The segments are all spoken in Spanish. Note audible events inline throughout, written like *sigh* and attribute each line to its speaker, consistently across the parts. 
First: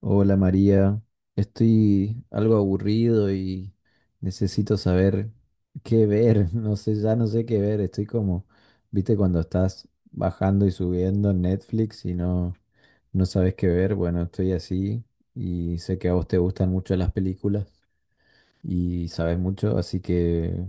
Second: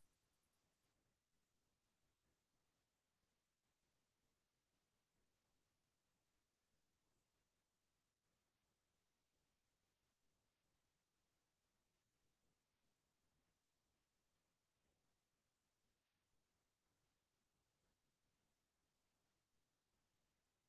Speaker 1: Hola María, estoy algo aburrido y necesito saber qué ver, *laughs* no sé, ya no sé qué ver, estoy como, viste, cuando estás bajando y subiendo en Netflix y no, no sabes qué ver, bueno, estoy así y sé que a vos te gustan mucho las películas y sabes mucho, así que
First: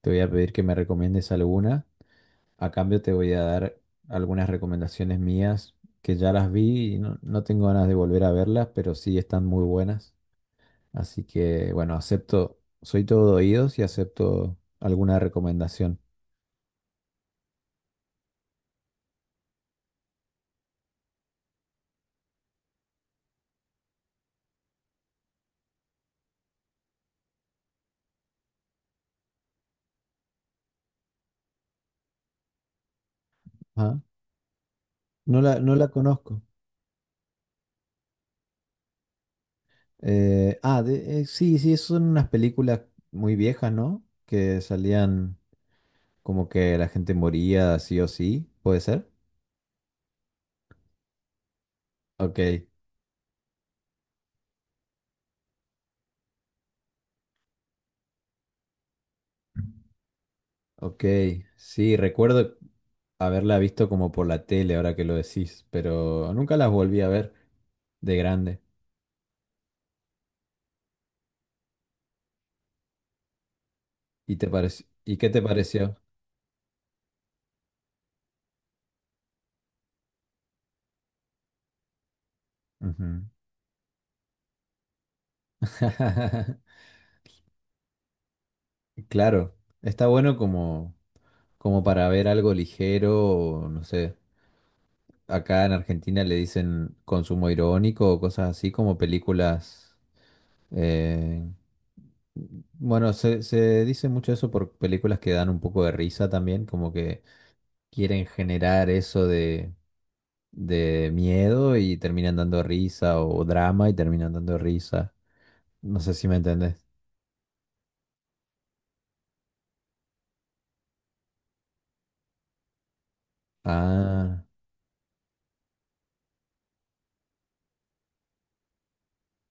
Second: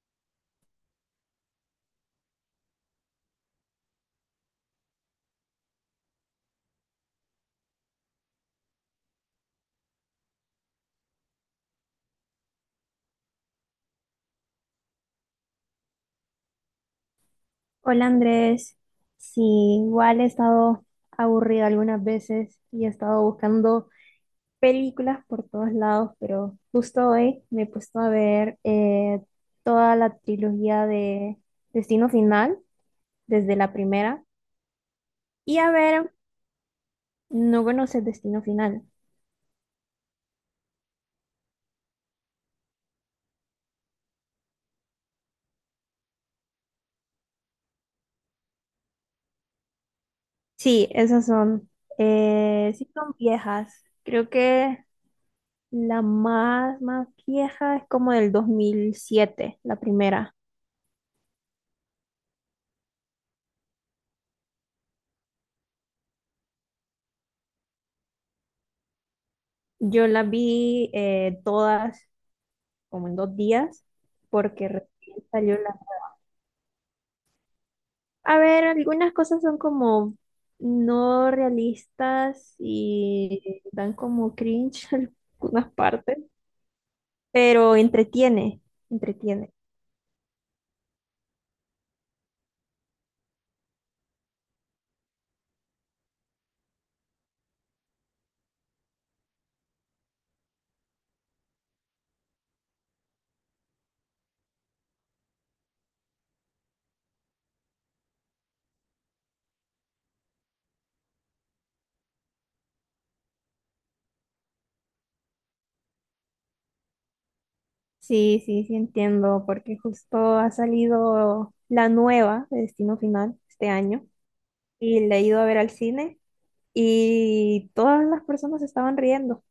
Speaker 1: te voy a pedir que me recomiendes alguna, a cambio te voy a dar algunas recomendaciones mías que ya las vi y no, no tengo ganas de volver a verlas, pero sí están muy buenas. Así que, bueno, acepto, soy todo oídos y acepto alguna recomendación.
Speaker 2: Hola Andrés, sí, igual he estado aburrida algunas veces y he estado buscando películas por todos lados, pero justo hoy me he puesto a ver toda la trilogía de Destino Final, desde la
Speaker 1: Ajá.
Speaker 2: primera.
Speaker 1: No
Speaker 2: Y
Speaker 1: la,
Speaker 2: a
Speaker 1: no la
Speaker 2: ver,
Speaker 1: conozco.
Speaker 2: no conoces Destino Final.
Speaker 1: Ah, sí, sí, son unas películas muy viejas, ¿no? Que salían como que la gente moría sí o sí, ¿puede ser?
Speaker 2: Sí, esas son,
Speaker 1: Ok,
Speaker 2: sí son viejas, creo que la más vieja es como del 2007, la primera.
Speaker 1: ok, sí, recuerdo haberla visto como por la tele ahora que lo decís, pero nunca las volví a ver de grande.
Speaker 2: Yo las vi todas como en dos días,
Speaker 1: ¿Y te
Speaker 2: porque
Speaker 1: pareció?
Speaker 2: recién
Speaker 1: ¿Y qué te
Speaker 2: salió la...
Speaker 1: pareció?
Speaker 2: A ver, algunas cosas son como no realistas
Speaker 1: Ujú.
Speaker 2: y dan como cringe *laughs* en algunas partes,
Speaker 1: *laughs*
Speaker 2: pero entretiene, entretiene.
Speaker 1: Claro, está bueno como, para ver algo ligero, o no sé, acá en Argentina le dicen consumo irónico o cosas así como películas, eh, bueno, se dice mucho eso por películas que dan un poco de risa también, como que quieren generar eso de, miedo y terminan dando risa o drama y terminan dando risa, no sé si me entendés.
Speaker 2: Sí, sí, sí entiendo, porque justo ha salido la nueva de Destino Final este año
Speaker 1: Ah,
Speaker 2: y la he ido a ver al cine y todas las personas estaban riendo.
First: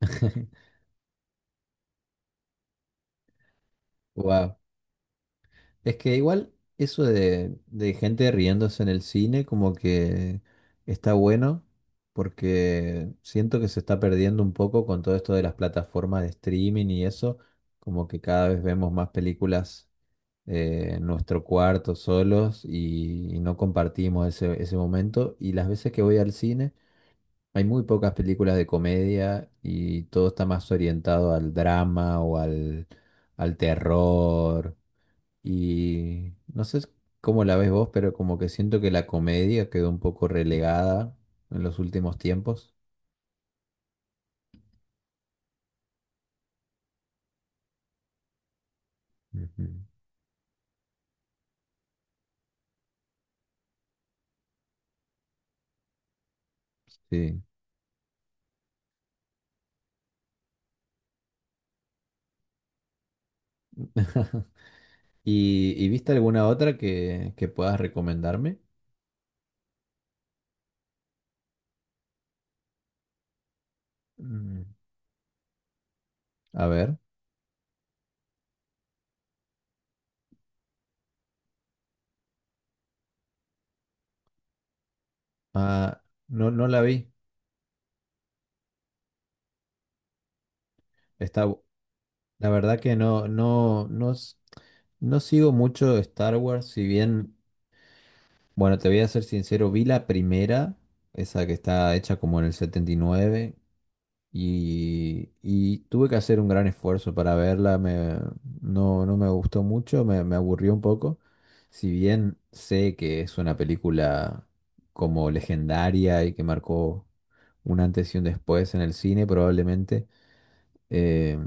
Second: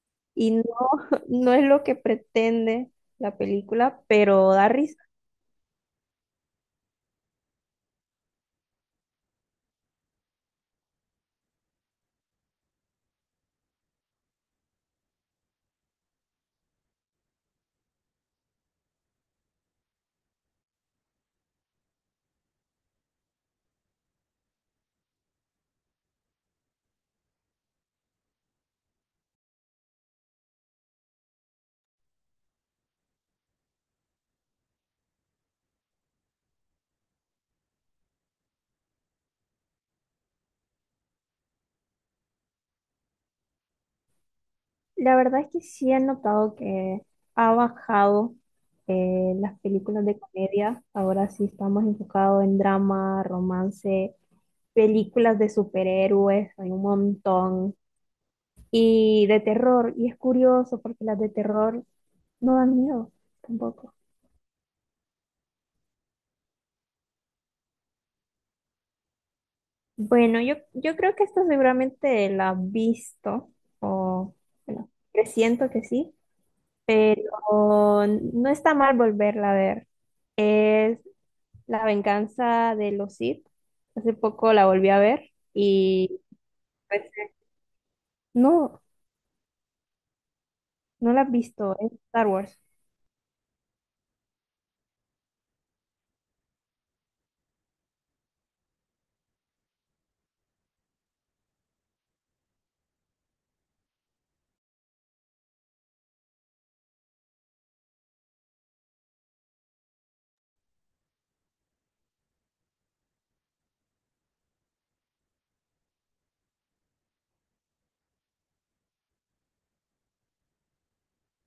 Speaker 1: *laughs*
Speaker 2: Y no, *laughs* no es lo que pretende la película, pero
Speaker 1: wow.
Speaker 2: da risa.
Speaker 1: Es que igual eso de gente riéndose en el cine como que está bueno porque siento que se está perdiendo un poco con todo esto de las plataformas de streaming y eso, como que cada vez vemos más películas en nuestro cuarto solos y no compartimos ese, momento. Y las veces que voy al cine hay muy pocas películas de comedia y todo está más orientado al drama o al terror y no sé cómo la ves vos, pero como que siento que la comedia quedó un poco relegada en los últimos tiempos.
Speaker 2: La verdad es que sí he notado que ha bajado las
Speaker 1: Ujú.
Speaker 2: películas de comedia. Ahora sí estamos enfocados en drama, romance, películas de superhéroes, hay un
Speaker 1: Sí.
Speaker 2: montón. Y de terror, y es curioso porque las de terror no dan miedo tampoco.
Speaker 1: *laughs* ¿Y viste alguna otra que puedas recomendarme?
Speaker 2: Bueno, yo creo que esta seguramente la has visto, o
Speaker 1: Mm,
Speaker 2: bueno, presiento que sí.
Speaker 1: a ver.
Speaker 2: Pero no está mal volverla a ver. Es La venganza de los Sith. Hace poco la volví a ver
Speaker 1: Ah,
Speaker 2: y
Speaker 1: no, no la
Speaker 2: pues,
Speaker 1: vi.
Speaker 2: no, no la has
Speaker 1: Está, bu-
Speaker 2: visto, es Star
Speaker 1: la
Speaker 2: Wars.
Speaker 1: verdad que no, no, no, no sigo mucho Star Wars, si bien, bueno, te voy a ser sincero, vi la primera, esa que está hecha como en el 79. Y tuve que hacer un gran esfuerzo para verla, no, no me gustó mucho, me aburrió un poco. Si bien sé que es una película como legendaria y que marcó un antes y un después en el cine, probablemente, eh,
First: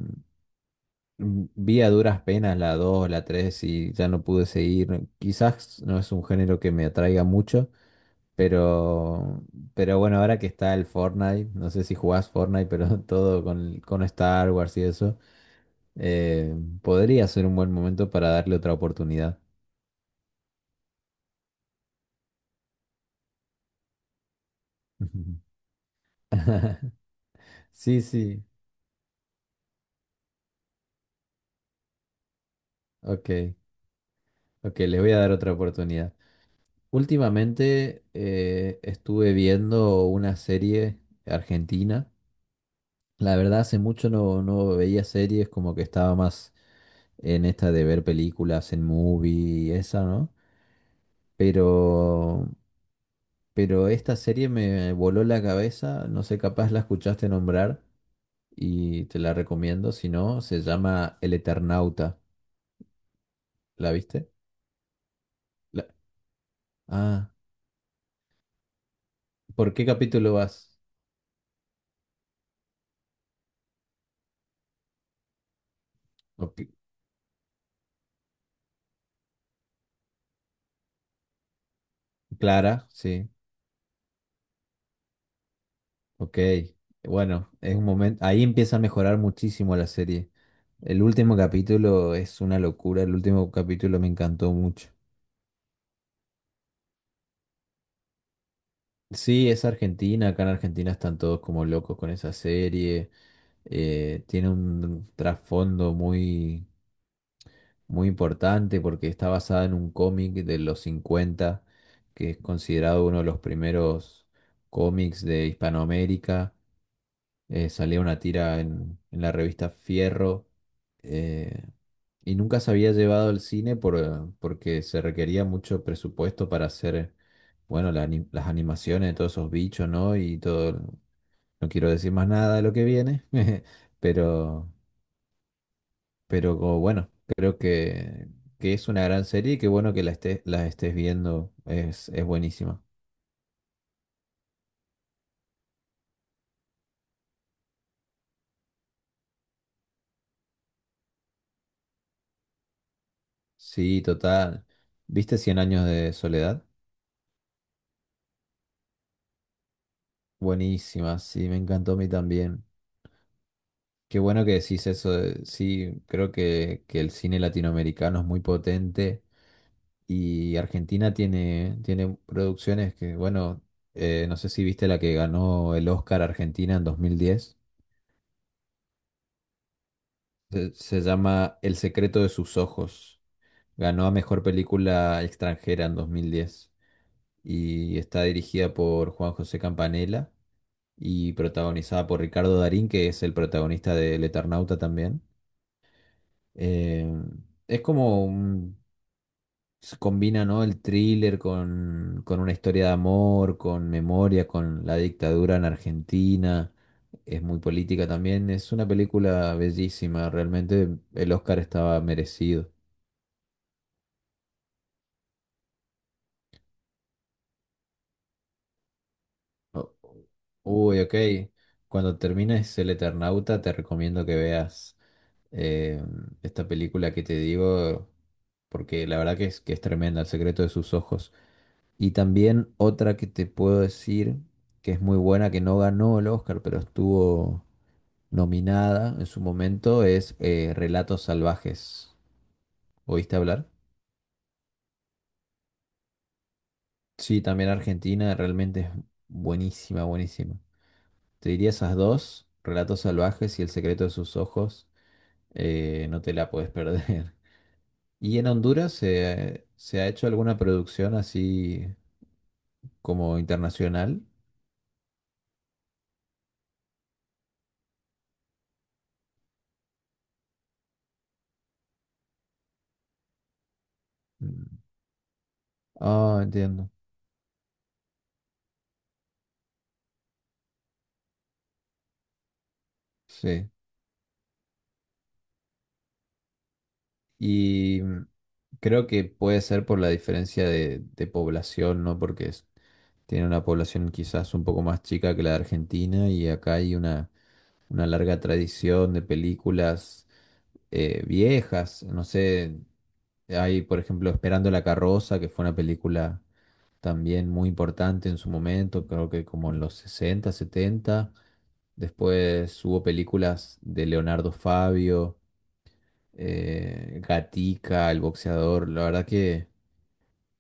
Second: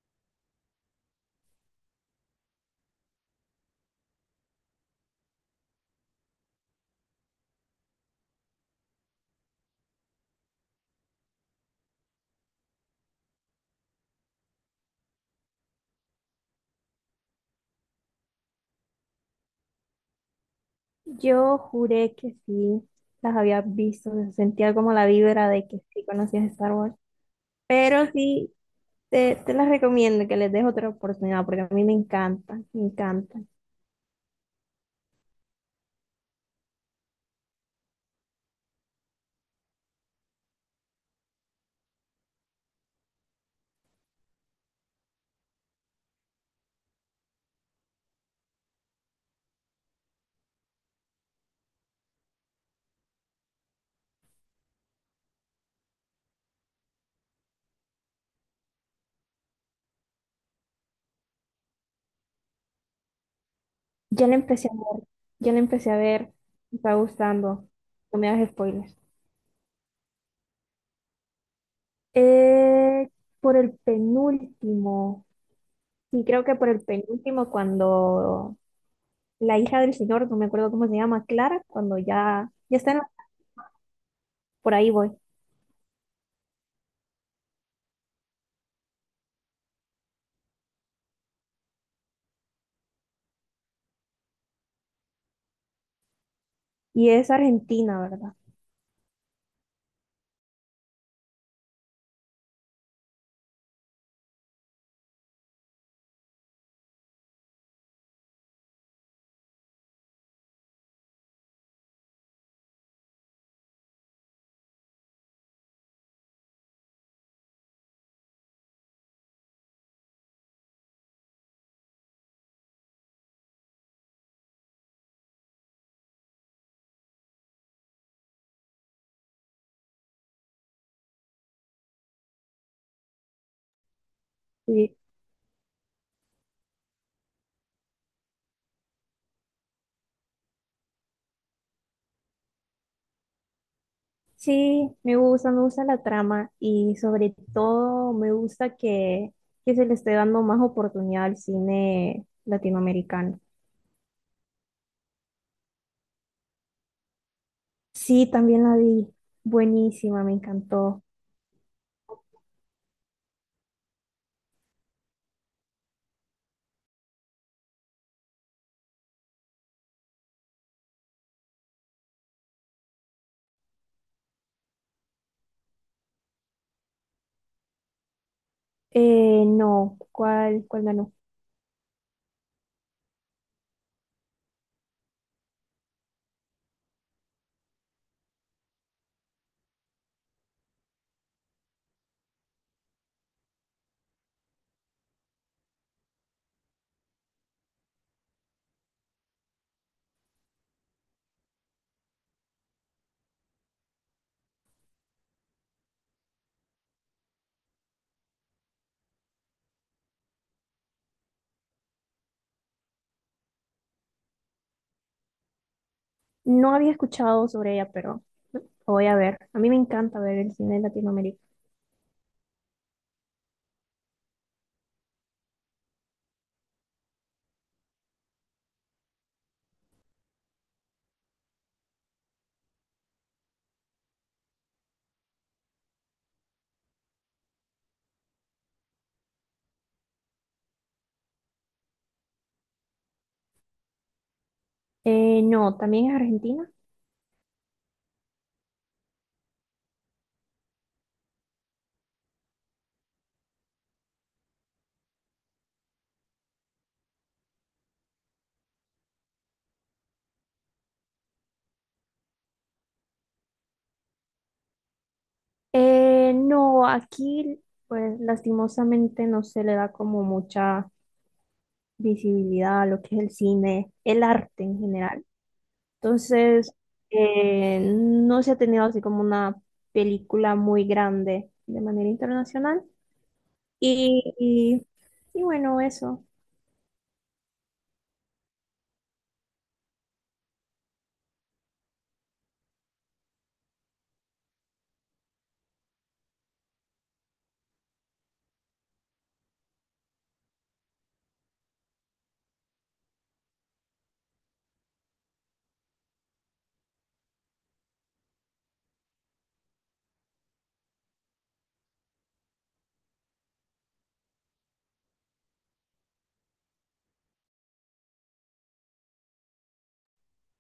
Speaker 1: vi a duras penas la 2 la 3 y ya no pude seguir. Quizás no es un género que me atraiga mucho, pero, pero, bueno, ahora que está el Fortnite, no sé si jugás Fortnite, pero *laughs* todo con Star Wars y eso, eh, podría ser un buen momento para darle otra oportunidad.
Speaker 2: Yo juré que sí, las había visto, se sentía como la
Speaker 1: *laughs*
Speaker 2: vibra de que sí conocías Star Wars.
Speaker 1: *laughs* Sí,
Speaker 2: Pero
Speaker 1: sí,
Speaker 2: sí, te las recomiendo, que les des otra oportunidad, porque a mí me encanta, me
Speaker 1: ok,
Speaker 2: encanta.
Speaker 1: ok, les voy a dar otra oportunidad. Últimamente estuve viendo una serie argentina. La verdad, hace mucho no, no veía series, como que estaba más en esta de ver películas en movie y esa, ¿no? Pero Pero esta serie me voló la cabeza, no sé, capaz la escuchaste nombrar y te la recomiendo, si no, se llama El Eternauta. ¿La
Speaker 2: Ya
Speaker 1: viste?
Speaker 2: la empecé a ver, ya la
Speaker 1: La-
Speaker 2: empecé a ver, me está
Speaker 1: Ah,
Speaker 2: gustando, no me hagas spoilers.
Speaker 1: ¿por qué capítulo vas?
Speaker 2: Eh, por el penúltimo, sí, creo que
Speaker 1: Ok,
Speaker 2: por el penúltimo, cuando la hija del señor, no me acuerdo cómo se llama, Clara, cuando ya, ya
Speaker 1: Clara,
Speaker 2: está en la-
Speaker 1: sí,
Speaker 2: por ahí voy.
Speaker 1: ok. Bueno, es un momento, ahí empieza a mejorar muchísimo la serie. El último capítulo es una locura, el último capítulo me encantó mucho.
Speaker 2: ¿Y es Argentina, verdad?
Speaker 1: Sí, es Argentina, acá en Argentina están todos como locos con esa serie, tiene un trasfondo muy muy importante porque está basada en un cómic de los 50 que es considerado uno de los primeros cómics de Hispanoamérica. Salía una tira en, la revista Fierro, eh, y nunca se había llevado al cine por, porque se requería mucho presupuesto para hacer, bueno, la las animaciones de todos esos bichos, ¿no? Y todo, no quiero decir más nada de lo que viene, *laughs* pero...
Speaker 2: Sí,
Speaker 1: Pero como bueno, creo que, es una gran serie y qué bueno que la estés viendo. Es buenísima.
Speaker 2: sí, me gusta la trama y sobre todo me gusta que se le esté dando más oportunidad al cine latinoamericano.
Speaker 1: Sí, total. ¿Viste Cien años de soledad?
Speaker 2: Sí, también la vi, buenísima, me encantó.
Speaker 1: Buenísima, sí, me encantó a mí también. Qué bueno que decís eso. Sí, creo que, el cine latinoamericano es muy potente y Argentina tiene producciones que, bueno, no sé si viste la que ganó el Oscar Argentina en 2010.
Speaker 2: No, ¿cuál,
Speaker 1: Se,
Speaker 2: cuál
Speaker 1: se
Speaker 2: ganó?
Speaker 1: llama El secreto de sus ojos. Ganó a Mejor Película Extranjera en 2010 y está dirigida por Juan José Campanella y protagonizada por Ricardo Darín, que es el protagonista de El Eternauta también. Eh, es como un- se combina, ¿no? El thriller con una historia de amor, con memoria, con la dictadura en Argentina. Es muy política también. Es una película bellísima, realmente el Oscar estaba merecido.
Speaker 2: No había escuchado sobre ella, pero lo voy a ver. A mí me
Speaker 1: Oh,
Speaker 2: encanta ver el cine de
Speaker 1: uy, ok.
Speaker 2: Latinoamérica.
Speaker 1: Cuando termines El Eternauta, te recomiendo que veas eh, esta película que te digo, porque la verdad que es tremenda, El secreto de sus ojos. Y también otra que te puedo decir que es muy buena, que no ganó el Oscar, pero estuvo nominada en su momento, es Relatos Salvajes. ¿Oíste hablar?
Speaker 2: No, también es Argentina.
Speaker 1: Sí, también Argentina realmente es buenísima, buenísima. Te diría esas dos, Relatos Salvajes y El secreto de sus ojos. No te la puedes perder. *laughs* ¿Y en Honduras se, ha hecho alguna producción así como internacional?
Speaker 2: No, aquí, pues lastimosamente no se le da como mucha visibilidad a lo que es el cine, el arte
Speaker 1: Mm.
Speaker 2: en general.
Speaker 1: Ah,
Speaker 2: Entonces,
Speaker 1: entiendo.
Speaker 2: no se ha tenido así como una película muy grande de manera internacional.
Speaker 1: Sí.
Speaker 2: Y, y, y bueno, eso.
Speaker 1: Y creo que puede ser por la diferencia de, población, ¿no? Porque tiene una población quizás un poco más chica que la de Argentina y acá hay una larga tradición de películas viejas. No sé, hay por ejemplo Esperando la carroza, que fue una película también muy importante en su momento, creo que como en los 60, 70. Después hubo películas de Leonardo Fabio, Gatica, El Boxeador. La verdad que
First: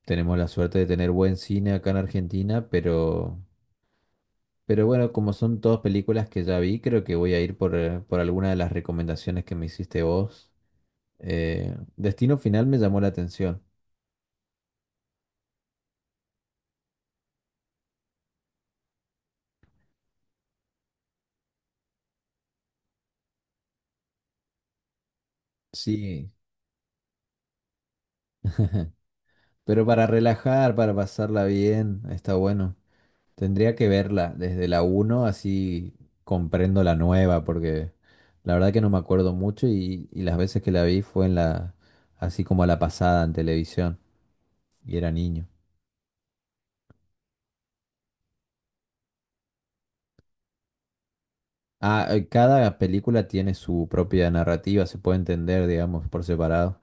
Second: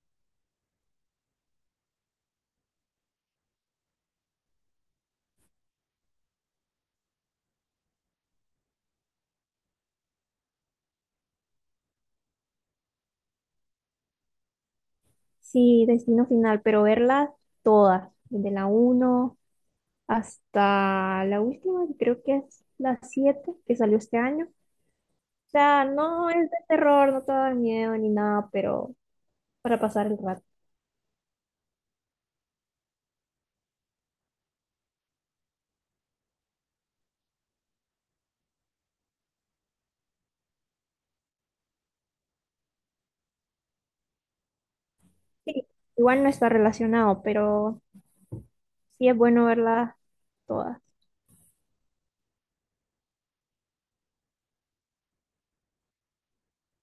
Speaker 1: tenemos la suerte de tener buen cine acá en Argentina, pero bueno, como son todas películas que ya vi, creo que voy a ir por, por alguna de las recomendaciones que me hiciste vos. Destino Final me llamó la atención.
Speaker 2: Sí, Destino Final, pero verlas todas, desde la uno hasta la última, que creo que es la 7 que salió este año. O sea, no
Speaker 1: Sí,
Speaker 2: es de terror, no te da miedo ni nada, pero para
Speaker 1: pero
Speaker 2: pasar
Speaker 1: para
Speaker 2: el rato.
Speaker 1: relajar, para pasarla bien, está bueno. Tendría que verla desde la uno así comprendo la nueva, porque la verdad que no me acuerdo mucho y las veces que la vi fue así como a la pasada en televisión y era niño.
Speaker 2: Sí, igual no está relacionado, pero sí es bueno verlas todas.
Speaker 1: Ah, cada película tiene su propia narrativa, se puede entender, digamos, por separado.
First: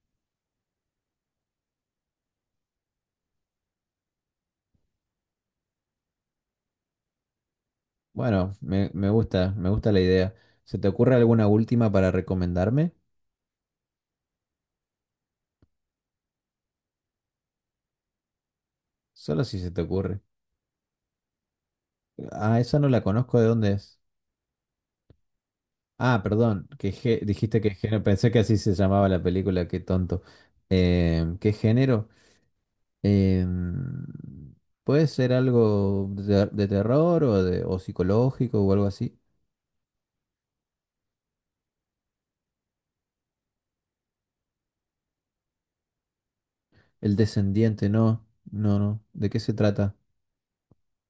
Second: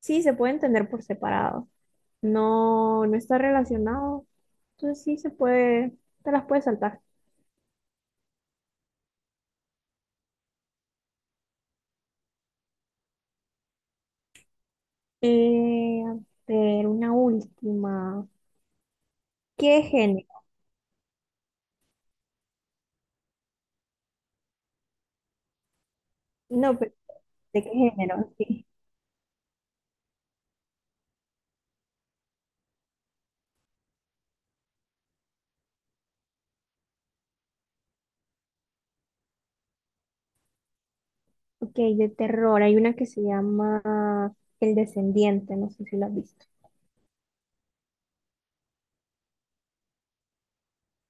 Speaker 2: Sí, se puede entender por separado. No, no está relacionado. Entonces sí se puede, te las puedes saltar.
Speaker 1: Bueno, me gusta, me gusta la idea. ¿Se te ocurre alguna última para recomendarme?
Speaker 2: A ver, una última.
Speaker 1: Solo si se te
Speaker 2: ¿Qué
Speaker 1: ocurre.
Speaker 2: género?
Speaker 1: Ah, esa no la conozco, ¿de dónde es? Ah, perdón,
Speaker 2: No, pero
Speaker 1: dijiste
Speaker 2: ¿de qué
Speaker 1: que género, pensé
Speaker 2: género?
Speaker 1: que así
Speaker 2: Sí.
Speaker 1: se llamaba la película, qué tonto. ¿Qué género? Em, ¿Puede ser algo de, terror o psicológico o algo así?
Speaker 2: Ok, de terror. Hay una que se llama El Descendiente, no sé si la has visto.
Speaker 1: El descendiente, no, no, no. ¿De qué se trata?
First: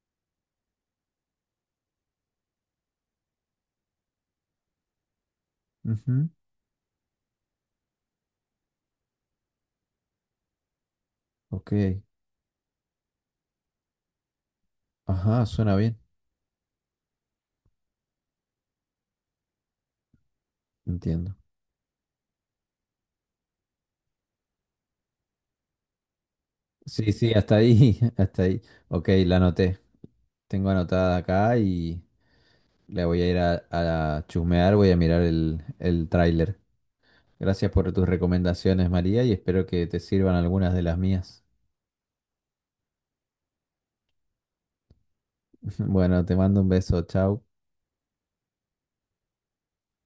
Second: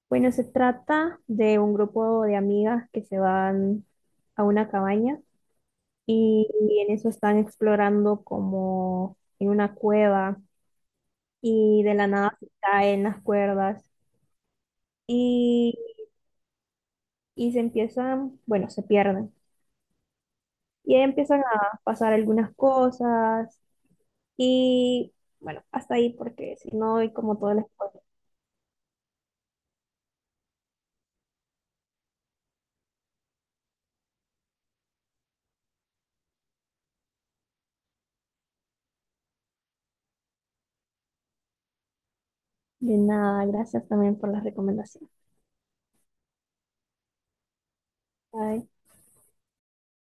Speaker 2: Bueno, se trata de un grupo de amigas que se van a una cabaña
Speaker 1: Ujú,
Speaker 2: y en eso están explorando como en una cueva
Speaker 1: ok,
Speaker 2: y de la nada se caen las cuerdas
Speaker 1: ajá,
Speaker 2: y,
Speaker 1: suena bien,
Speaker 2: y se empiezan, bueno, se pierden y ahí
Speaker 1: entiendo.
Speaker 2: empiezan a pasar algunas cosas y bueno, hasta ahí porque si no hay
Speaker 1: Sí, sí,
Speaker 2: como todo
Speaker 1: hasta
Speaker 2: el
Speaker 1: ahí,
Speaker 2: spoiler.
Speaker 1: *laughs* hasta ahí. Ok, la anoté. Tengo anotada acá y la voy a ir a, chusmear, voy a mirar el tráiler. Gracias por tus recomendaciones, María, y espero que te sirvan algunas de las mías.
Speaker 2: De nada, gracias también por la recomendación.
Speaker 1: *laughs* Bueno, te mando un beso, chao.
Speaker 2: Bye.